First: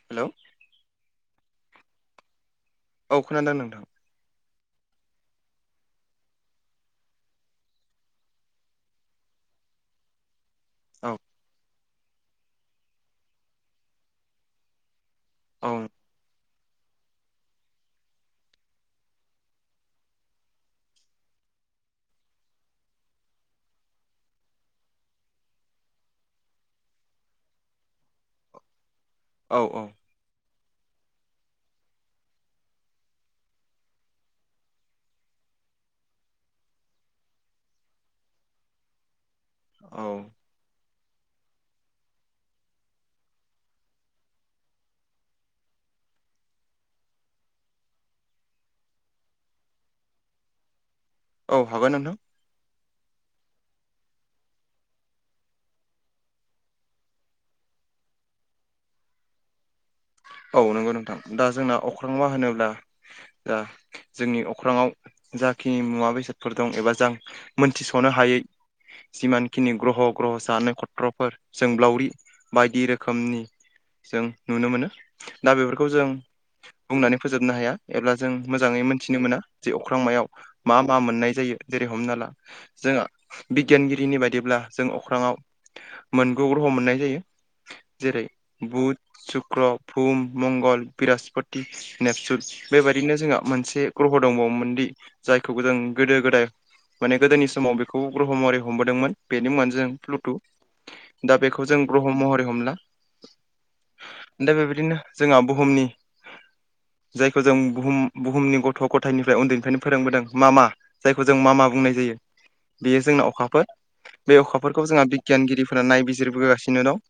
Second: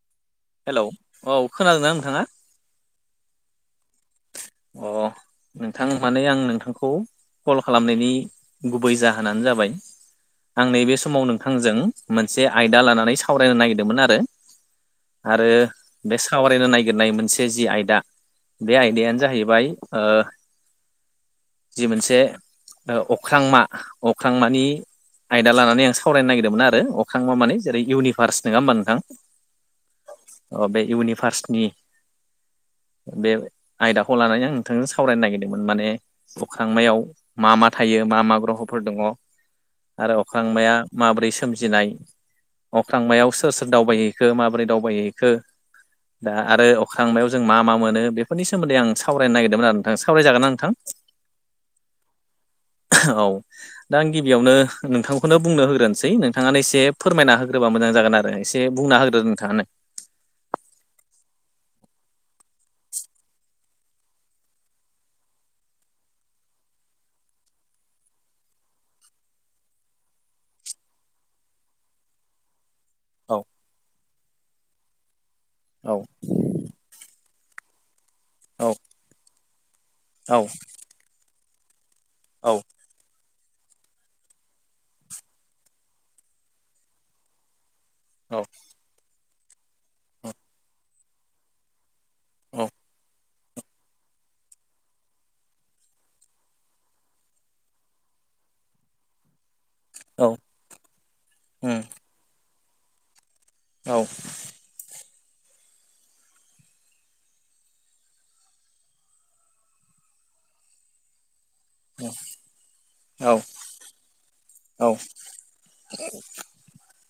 हेल'? Hello औ खोनादोंना नोंथाङा? औ खोनादों नोंथां अ नोंथां माने आं नोंथांखौ कल खालामनायनि गुबै जाहोनानो जाबाय। आं नैबे औ समाव नोंथांजों मोनसे आयदा लानानै सावरायनो नागिरदोंमोन आरो। आरो औ बे सावरायनो नागिरनाय मोनसे जि आयदा बे आयदायानो। जाहैबाय जि मोनसे। ओ अख्रांमा अख्रांमानि आयदा लानानै आं सावरायनो नागिरदोंमोन आरो अख्रा़मा माने जेरै इउनिभार्स नङा होमबा नोंथां। औ औ। अ बे इउनिभार्सनि बे आयदाखौ लानानै आं नोंथांजों सावरायनो नागिरदोंमोन माने अख्रांमायाव मा मा थायो मा मा ग्रहफोर दङ औ आरो अख्रांमाया माबोरै सोमजिनाय अख्रांमायाव सोर सोर दावबायहैखो माबोरै दावबायहैखो। दा आरो अख्रांमायाव जों मा मा मोनो बेफोरनि सोमोन्दै आं सावरायनो नागिरदोंमोन आरो नोंथां सावराय जागोना नोंथां। औ हागोन नोंथां। औ। दा आं गिबियावनो नोंथांखौनो बुंनो होग्रोनोसै नोंथाङानो एसे फोरमायना होग्रोबा मोजां जागोन आरो। एसे बुंना होग्रो नोंथाङानो। औ- नंगौ नोंथां दा जोंना अख्रां मा होनोब्ला दा जोंनि अख्राङाव जाखिनि मुवा बेसादफोर दं एबा जों मोनथिस'नो हायै जिमान खिनि ग्रह' ग्रह'सा खथ्रफोर सोंब्लावरि बायदि रोखोम। औ रोखोमनि जों नुनो मोनो दा बेफोरखौ औ जों बुंनानै फोजोबनो हाया। एब्ला जों औ मोजाङै मोनथिनो मोना जे अख्रांमायाव औ मा मा मोननाय जायो जेरै हमना ला जोंहा बिगियानगिरिनि बायदिब्ला जों अख्राङाव मोनगु ग्रह मोननाय जायो। जेरै औ बुध सुक्र बहुम मंगल बृहस्प ति नेपसुन बेबायदिनो जोंहा मोनसे ग्रह' दंबावोमोनदि जायखौ जों गोदो गोदाय। माने गोदोनि समाव बेखौ ग्रह' महरै हमबोदोंमोन बेनि मुङानो जों प्लुटु दा बेखौ जों ग्रह' महरै हमला। औ। दा बेबायदिनो जोंहा बुहुमनि जायखौ जों बुहुम बुहुमनि गथ' गथायनिफ्राय उन्दैनिफ्रायनो फोरोंबोदों मा मा‌? जायखौ जों मा मा बुंनाय जायो बेयो औ जोंना अखाफोर। बे अखाफोरखौ औ जोंहा बिगियानगिरिफोरा नायबिजिरबोगासिनो दं।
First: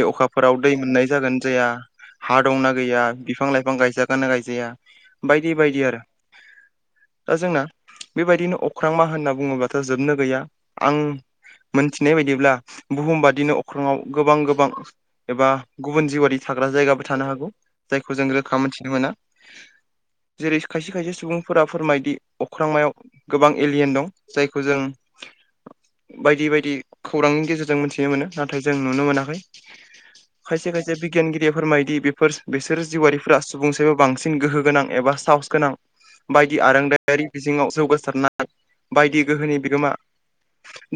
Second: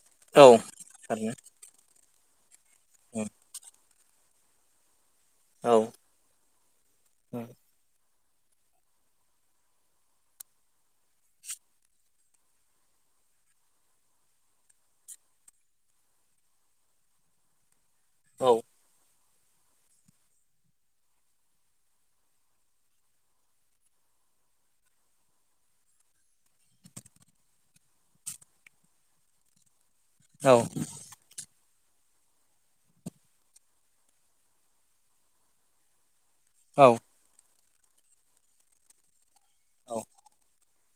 बे औ अखाफोराव दै मोननाय थारैनो जागोन जाया। हा दंना गैया उम बिफां लाइफां गायजागोना गायजाया बायदि औ बायदि आरो। [inaudible] दा जोंना बेबायदिनो अख्रां मा होनना बुङोबाथ' जोबनो गैया आं। मोनथिनाय बायदिब्ला बुहुम बादिनो अख्राङाव गोबां गोबां एबा गुबुन जिउरारि थाग्रा जायगाबो थानो हागौ जायखौ जों रोखा मोनथिनो मोना। जेरै खायसे खायसे सुबुंफोरा फोरमायदि अख्रांमायाव गोबां एलियेन दं जायखौ जों बायदि बायदि खौरांनि गेजेरजों मोन्थिनो मोनो नाथाय जों नुनो मोनाखै। औ खायसे खायसे बिगियानगिरि फोरमायदि बेफोर बिसोर जिउवरारिफोरा सुबुंसाइबो बांसिन गोहो गोनां एबा साहस गोनां। बायदि औ आरोंदायारि बिजोङाव जौगासारनाय बायदि गोहोनि बिगोमा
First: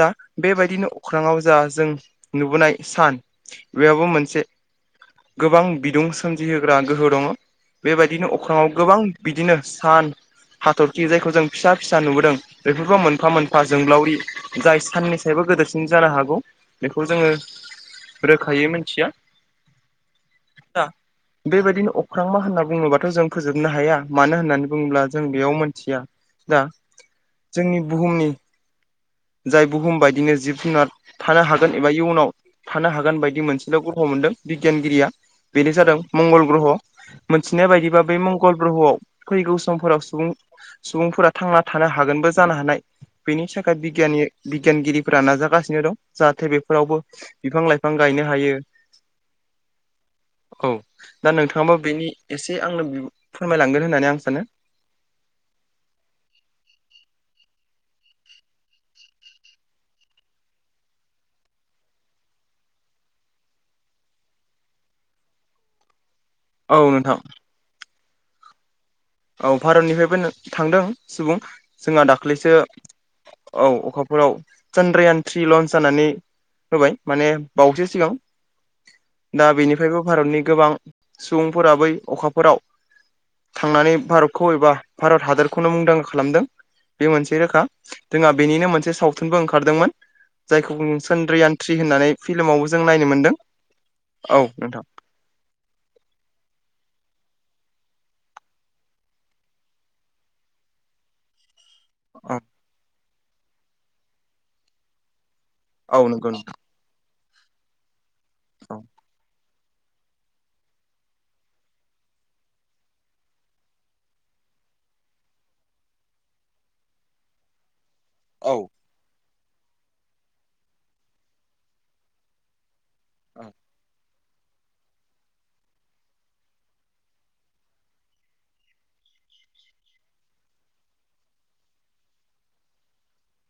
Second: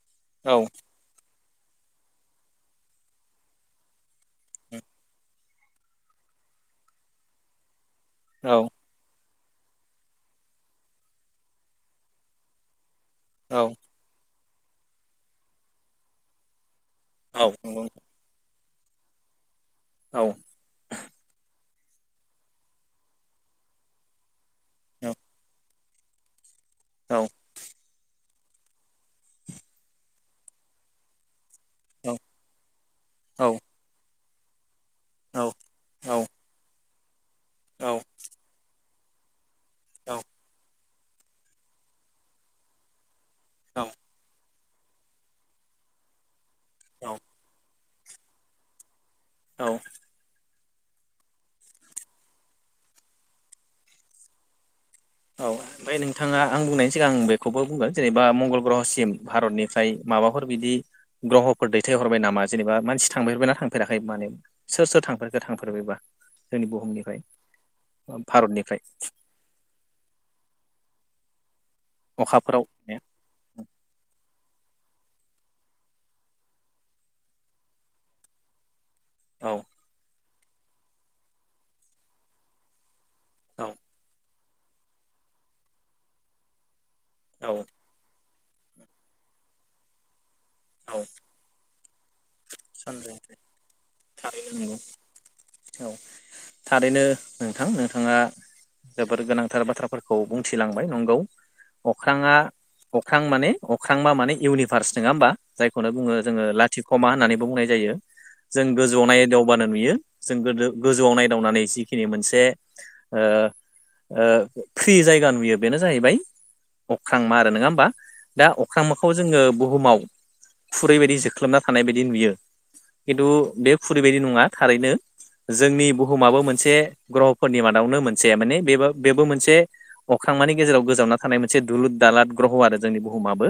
दा औ बेबायदिनो अख्राङाव जा जों नुबोनाय सान बेहाबो मोनसे गोबां बिदुं सोमजिहोग्रा गोहो दङ बेबायदिनो औ अख्राङाव गोबां। बिदिनो सान हाथरखि जायखौ जों फिसा फिसा नुबोदों। बेफोरबो मोनफा औ मोनफा जोंग्लावरि जाय सानिन सायबो गोदोरसिन जानो हागौ। बेखौ जोङो औ नंगौ रोखायै मिथिया। औ दा बेबायदिनो अख्रां मा होनना बुङोबाथ' जों फोजोबनो हाया मानो होननानै बुंब्ला औ जों बेयाव मोनथिया दा औ जोंनि बुहुमनि जाय बुहुम बायदिनो जिब जुनार थानो हागोन एबा इयुनाव थानो हागोन बायदि औ मोनसेल' गथ' मोनदों बिगियानगिरिया औ औ बेनो जादों मंगल ग्रह' मिथिनाय औ बायदिबा बेै मंगल ग्रह'आव फैगौ समफोराव सुबुं सुबुंफोरा थांना थानो हागोनबो जानो हानाय बेनि थाखाय बिगियाननि बिगियानगिरिफोरा नाजागासिनो दं जाहाथे बेफोरावबो औ बिफां लाइफां गायनो हायो। औ औ दा नोंथाङाबो बेनि एसे आंनो फोरमायलांगोन होननानै आं सानो औ ओमफ्राय नोंथाङा आं बुंनायनि सिगां आं बेखौबो बुंगोन जेनेबा मंगल ग्रहसिम भारतनिफ्राय माबाफोर बिदि ग्रह'फोर दैथाय हरबाय नामा जेनेबा मानसि थांफरबायना थांफेराखै माने सोर सोर थांफेरखो थांफेरबायबा जोंनि औ नोंथां बुहुमनिफ्राय भारतनिफ्राय औ भारतनिफ्रायबो थांदों सुबुं जोंहा दाखलैसो अखाफोराव औ अखाफोराव चान्द्रायान थ्रि लन्स जानानै होबाय माने बावैसो सिगां। दा औ बेनिफ्रायबो भारतनि गोबां सुबुंफोरा बै अखाफोराव औ थांनानै भारतखौ एबा भारत हादरखौनो मुंदांखा खालामदों बे मोनसे रोखा। औ जोंहा बेनिनो मोनसे सावथुनबो ओंखारदोंमोन जायखौ औ सद्रियान थ्रि होननानै फिल्मावबो जों नायनो मोनदों सानजानिफ्राय औ थारैनो नोंथां नंगौ औ थारैनो नोंथां नोंथाङा जोबोर गोनांथार बाथ्राफोरखौ बुंथिलांबाय नंगौ अख्रांया औ अख्रां माने अख्रांमा माने इउनिभार्स नङा होमबा जायखौनो औ बुङो नंगौ जोङो नोंथां लाथिख'मा होननानैबो बुंनाय जायो जों गोजौआव नायदाव बानो नुयो जों गोदो गोजौआव नायदावनानै जिखिनि मोनसे ओ ओ फ्रि जायगा नुयो बेनो जाहैबाय अख्रांमा आरो नङा होमबा। दा औ अख्रांमाखौ जोङो बुहुमाव खुरैबायायदि जोख्लोबना थानाय बायदि नुयो। खिन्थु औ बे खुरिबायदि नङा थारैनो जोंनि बुहुमाबो मोनसे ग्रहफोरनि मादावनो मोनसे माने बेबो बेबो मोनसे अख्रांमानि गेजेराव गोजावना थानाय मोनसे दुलुरद दालाद ग्रह' आरो जोंनि बुहुमाबो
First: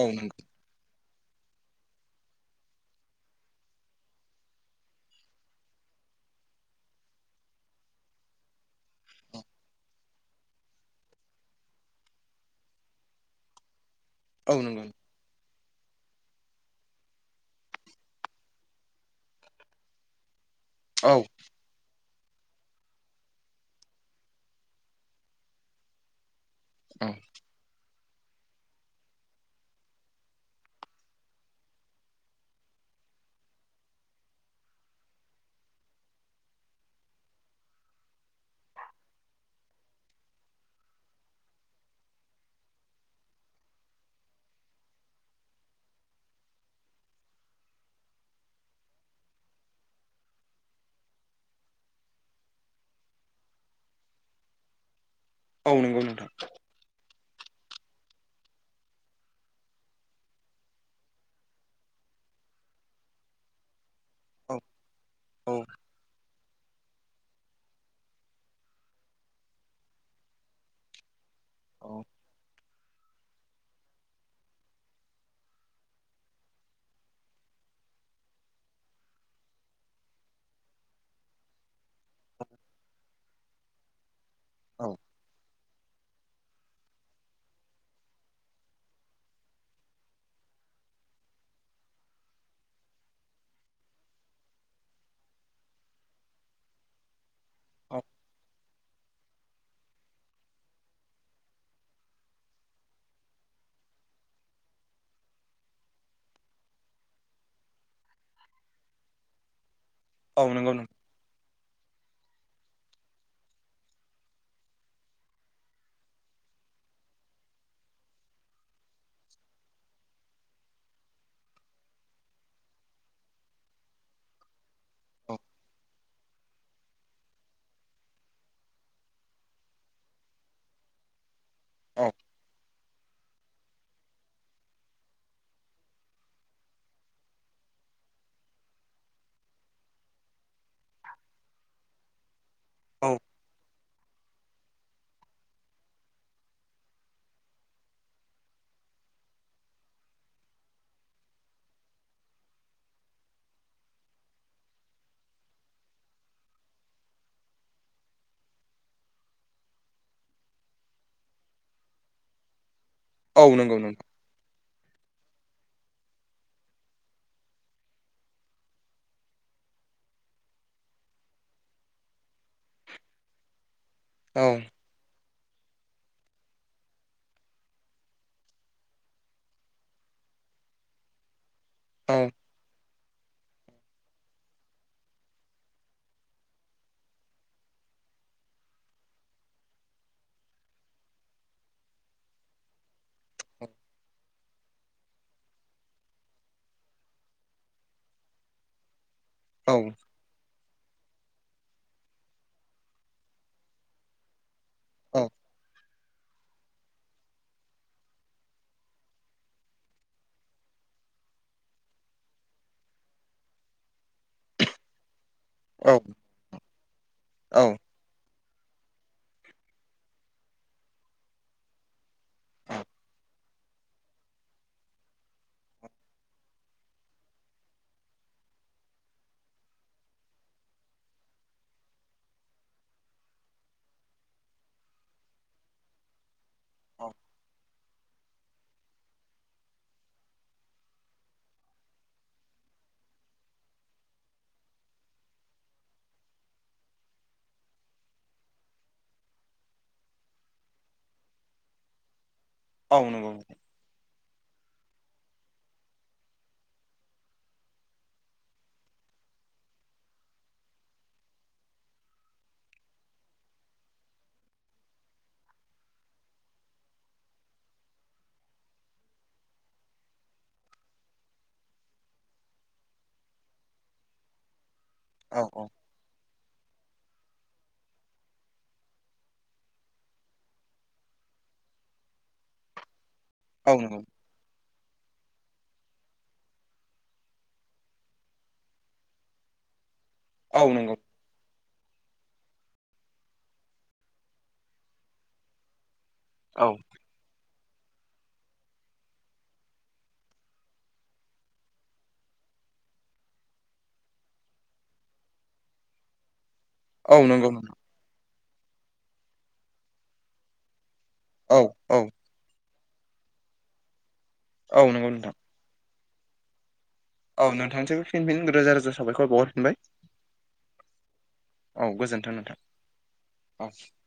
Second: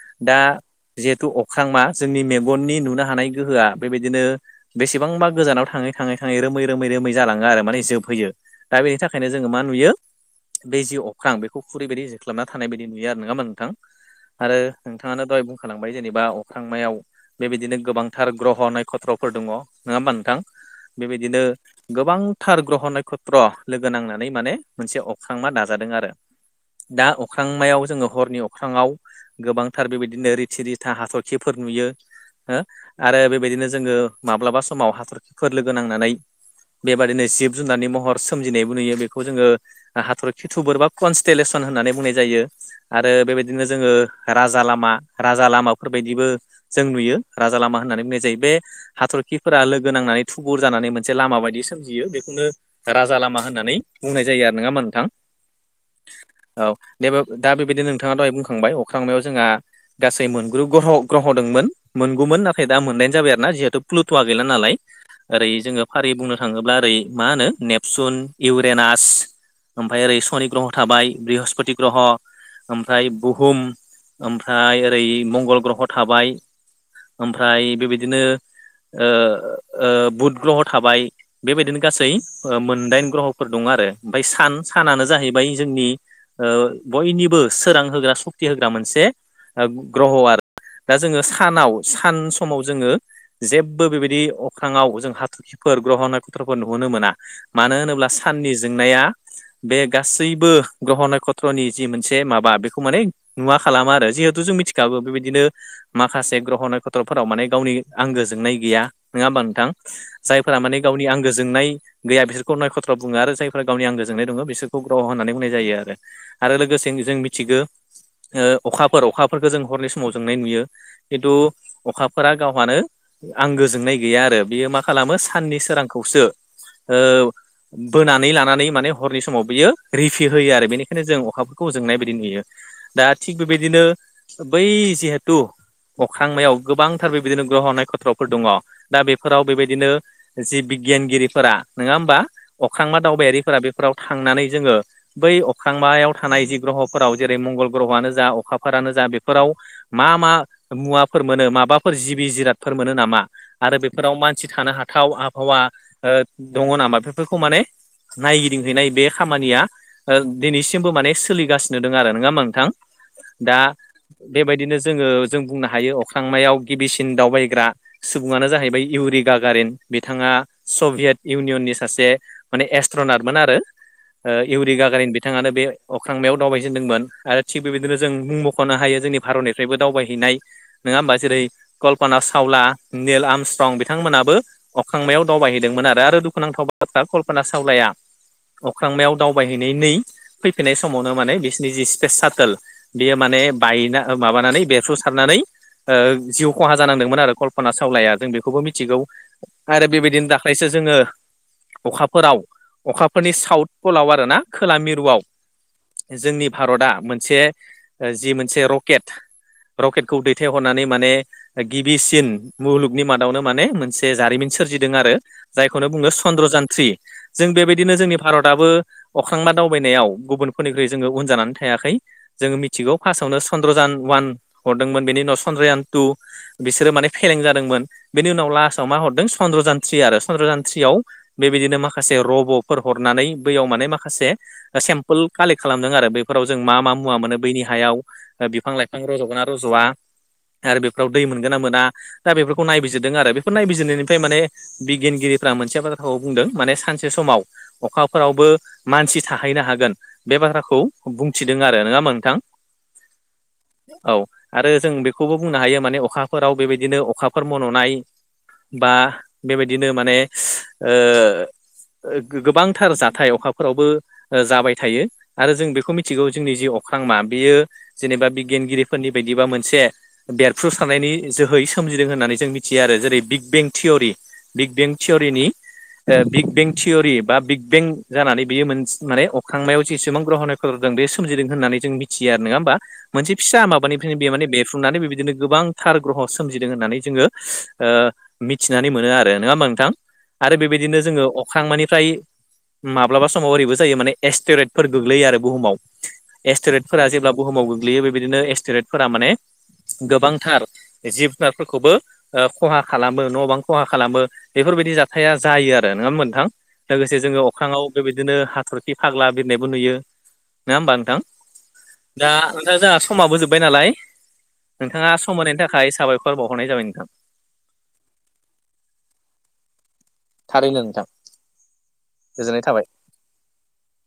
औ दा नंगौ जिहेथु अख्रांमा जोंनि मेगननि नुनो हानाय गोहोआ बेबायदिनो बेसेबांबा गोजानाव थाङै थाङै थाङै रोमै रोमै रोमै जालाङो आरो माने जोबहैयो। दा बेनि थाखायनो जोङो मा नुयो बे जि अख्रां बेखौ खुरैबायायदि जोख्लाबना थानाय बायदि नुयो आरो नङा होमबा नोंथां। औ आरो नंगौ नोंथाङानो दहाय बुंखालांबाय जेनेबा अख्रांमायाव बेबायदिनो गोबांथार ग्रह' नखथ्रफोर दङ नङा होमबा नोंथां औ बेबायदिनो गोबांथार ग्रह नखत्र लोगो नांनानै माने मोनसे अख्रांमा दाजादों आरो दा औ अख्रां अख्रांमायाव जोङो हरनि अख्राङाव गोबांथार बेबायदिनो रिथि रिथा हाथरखिफोर नुयो। हो आरो बेबायदिनो जोङो माब्लाबा समाव हाथरखिफोर लोगो नांनानै बेबादिनो जिब जुनारनि महर सोमजिनायबो नुयो बेखौ जोङो हाथरखि थुबुरबा कनस्टेलेसन होननानै बुंनाय जायो आरो बेबायदिनो जोङो राजा लामा राजा लामाफोरबायदिबो जों नुयो राजा लामा होननानै बुंनाय जायो बे हाथरखिफोरा लोगो नांनानै थुबुर जानानै मोनसे लामा बायदि सोमजियो बेखौनो राजा लामा होननानै बुंनाय जायो आरो नङा होमबा नोंथां। औ नंगौ नोंथां औ दे दा बेबायदि नोंथाङा दहाय बुंखांबाय अख्रांमायाव जोंहा गासै मोन गु ग्रह ग्रह मोन गु मोन नाथाय दा मोनदायन जाबाय आरोना दा फ्लुट' या गैलानालाय ओरै औ औ फारि बुंनो थाङोब्ला ओरै मा होनो नेपसुन इउरेनास ओमफ्राय ओरै सनि ग्रह थाबाय बृहस सनि औ ग्रह'ओमफ्राय बुहुम ओमफ्राय ओरै मंगल ग्रह' थाबाय ओमफ्राय बेबायदिनो ओ बुध ग्रह थाबाय बेबायदिनो गासै मोनदाइन ग्रह'फोर दं आरो ओमफ्राय सान औ सानानो जाहैबाय जोंनि बयनिबो सोरां होग्रा सक्ति होग्रा मोनसे ग्रह' आरो दा जोङो सानाव सान समाव जोङो जेबो बेबायदि अख्रांङाव जों हाथरखिफोर ग्रह नाथ्र'फोर नुहोनो मोना मानो औ होनोब्ला साननि जोंनाया बे गासैबो गहना नक्षत्रनि जि मोनसे माबा बेखौ माने नुवा खालामा आरो जिहेथु जों मिथिखाबो बेबायदिनो माखासे ग्रह नक्षत्रफोराव माने गावनि आंगो जोंनाय गैया नङा होमबा नोंथां औ जायफोरा नंगौ माने नों गावनि आंगो जोंनाय गैया बिसोरखौ नक्षत्र बुङो आरो जायफोरा गावनि आंगो जोंनाय दङ बिसोरखौ ग्रह' होननानै बुंनाय जायो आरो आरो लोगोसे जों मिथिगौ अखाफोर अखाफोरखौ जों हरनि समाव जोंनाय नुयो खिन्थु अखाफोरा गावहानो आंगो जोंनाय गैया आरो बेयो मा खालामो औ साननि सोरांखौसो ओ बोनानै लानानै माने हरनि समाव बियो रिफि होयो आरो बेनिखायनो जों अखा खौ जोंनाय औ बायदि नुयो दा थिग बेबायदिनो बै जिहेथु अख्रांमायाव गोबांथार बेबायदिनो ग्रह नक्षत्रफोर दङ दा बेफोराव बेबायदिनो जि बिगियानगिरिफोरा नङा होमबा अख्रांबा औ दावबायारिफोरा बेफोराव थांनानै जोङो बै अख्रांमायाव थानाय जि ग्रह'फोराव जेरै मंगल ग्रह'आनो जा अखाफोरानो जा बेफोराव मा मा मुवाफोर मोनो माबाफोर जिबि जिरादफोर मोनो नामा आरो बेफोराव मानसि थानो हाथाव आबहावा दङ नामा बेफोरखौ माने नायगिदिंहैनाय बे खामानिया दिनैसिमबो माने सोलिगासिनो दं आरो नङा होनबा नोंथां औ दा नंगौ नोंथां बेबायदिनो जोङो जों बुंनो हायो अख्रांमायाव गिबिसिन दावबायग्रा सुबुङानो जाहैबाय इउरिगाागारिन बिथाङा सभियेत इउनियननि सासे माने एस्ट्रनारमोन आरो इउरिगा बिथाङानो बे अख्रांमायाव दावबायजेनदोंमोन आरो थिग बेबायदिनो जों मुं मख'नो हायो जोंनि भारतनि निफ्रायबो दावबायहैनाय नङा होमबा जेरै औ Kalpana Chawla Neil Armstrong बिथांमोनाबो अखांमायाव दावबायहैदोंमोन आरो आरो दुखुनांथाव बाथ्रा कल्पना सावलाया अख्रांनायाव दावबायहैनाय नै फैफिनाय समावनो माने बिसिनि जि स्पेस सटेल बेयो माने बायना माबानानै बेरफ्रु सारनानै जिउ खहा जानांदोंमोन आरो कल्पना सावलाया जों बेखौबो मिथिगौ औ आरो बेबायदिनो दाख फायसो जोङो अखाफोराव अखाफोरनि साउथ पलाव आरोना खोला मिरुआव जोंनि भारतआ मोनसे जि मोनसे र रकेट रकेटखौ दैथायहरनानै माने गिबिसिन मुलुगनि मादावनो माने मोनसे जारिमिन सोरजिदों आरो जायखौनो औ बुङो चन्द्र जान थ्रि जों बेबायदिनो जोंनि भारतआबो अख्रांमा दावबायनायाव गुबुनफोरनिख्रुइ जोङो उन जानानै थायाखै जोङो मिथिगौ फार्स्टआवनो चन्द्रजान अवान हरदोंमोन बेनि उनाव चन्द्रयान टु बिसोरो माने फेलें जादोंमोन बेनि उनाव लास्टआव मा हरदों चन्द्रजानथ्रि आरो चन्द्रजानथ्रियाव बेबायदिनो माखासे रब'फोर हरनानै बैयाव माने माखासे सेम्पोल कालेक्ट खालामदों आरो बेफोराव जों मा मा औ मुवा मोनो बैनि हायाव बिफां लाइफां रज'गोन ना रज'या आरो बेफोराव दै मोनगोन ना मोना दा बेफोरखौ नायबिजिरदों आरो बेफोर नायबिजिरनायनिफ्राय माने बिगियानगिरिफ्रा मोनसे बाथ्राखौ बुंदों माने सानसे समाव अखाफोरावबो मानसि थाहैनो हागोन बे बाथ्राखौ बुंथिदों आरो नङा होमबा नोंथां। औ नंगौ। औ आरो जों बेखौबो बुंनो हायो माने अखाफोराव बेबायदिनो अखाफोर मन'नाय बा बेबायदिनो माने ओ गोबांथार जाथाय अखाफोरावबो जाबाय थायो आरो जों बेखौ मिथिगौ जोंनि जि अख्रांमा बेयो जेनेबा बिगियानगिरिफोरनि बायदिबा मोनसे बेरफ्रुसारनायनि जोहै सोमजिदों होननानै जों मिथियो आरो जेरै बिग बें थिउरि बिग बें थिउ'रिनि औ औ बिग बें थिउरि बा बिग बें जानानै बियो मोनसे माने अख्रांमायाव जेसेबां ग्रहन हो जों बे सोमजिदों होननानै जों मिथियो आरो नङा होमबा? मोनसे फिसा औ नंगौ माबानिफ्रायनो बे माने बे सुफुंनानै बेबायदिनो गोबांथार ग्रह सोमजिदों होननानै जोङो ओ मिथिनानै मोनो आरो नङा होमबा नोंथां आरो औ नंगौ बेबायदिनो जोङो अख्रां मानिफ्राय माब्लाबा समाव ओरैबो जायो माने एस्टेरेटफोर गोग्लैयो आरो बुहुमाव। औ एस्टेरेटफोरा जेब्ला बुहुमाव गोग्लैयो बेबायदिनो एस्टेरेटफोरा माने गोबांथार जिब जुनारफोरखौबो खहा खालामो न' बां खहा खालामो बेफोरबायदि जाथाया जायो आरो नङा होमबा नोंथां? लोगोसे औ जोङो नंगौ नोंथां अख्राङाव बेबायदिनो हाथरखि फाग्ला बिरनायबो नुयो नङा होमबा नोंथां? औ औ दा नोंथा जोंहा समाबोजोब्बाय नालाय औ नंगौ नोंथाङा नोंथां सम होनायनि थाखाय साबायखर। बावहनाय जाबाय नोंथां औ नोंथांनिसिमबो फिन रोजा रोजा साबायखर बावहरफिनबाय। गोजोन्थों औ गोजोन्थों नोंथां गोजोननाय थाबाय। [inaudible]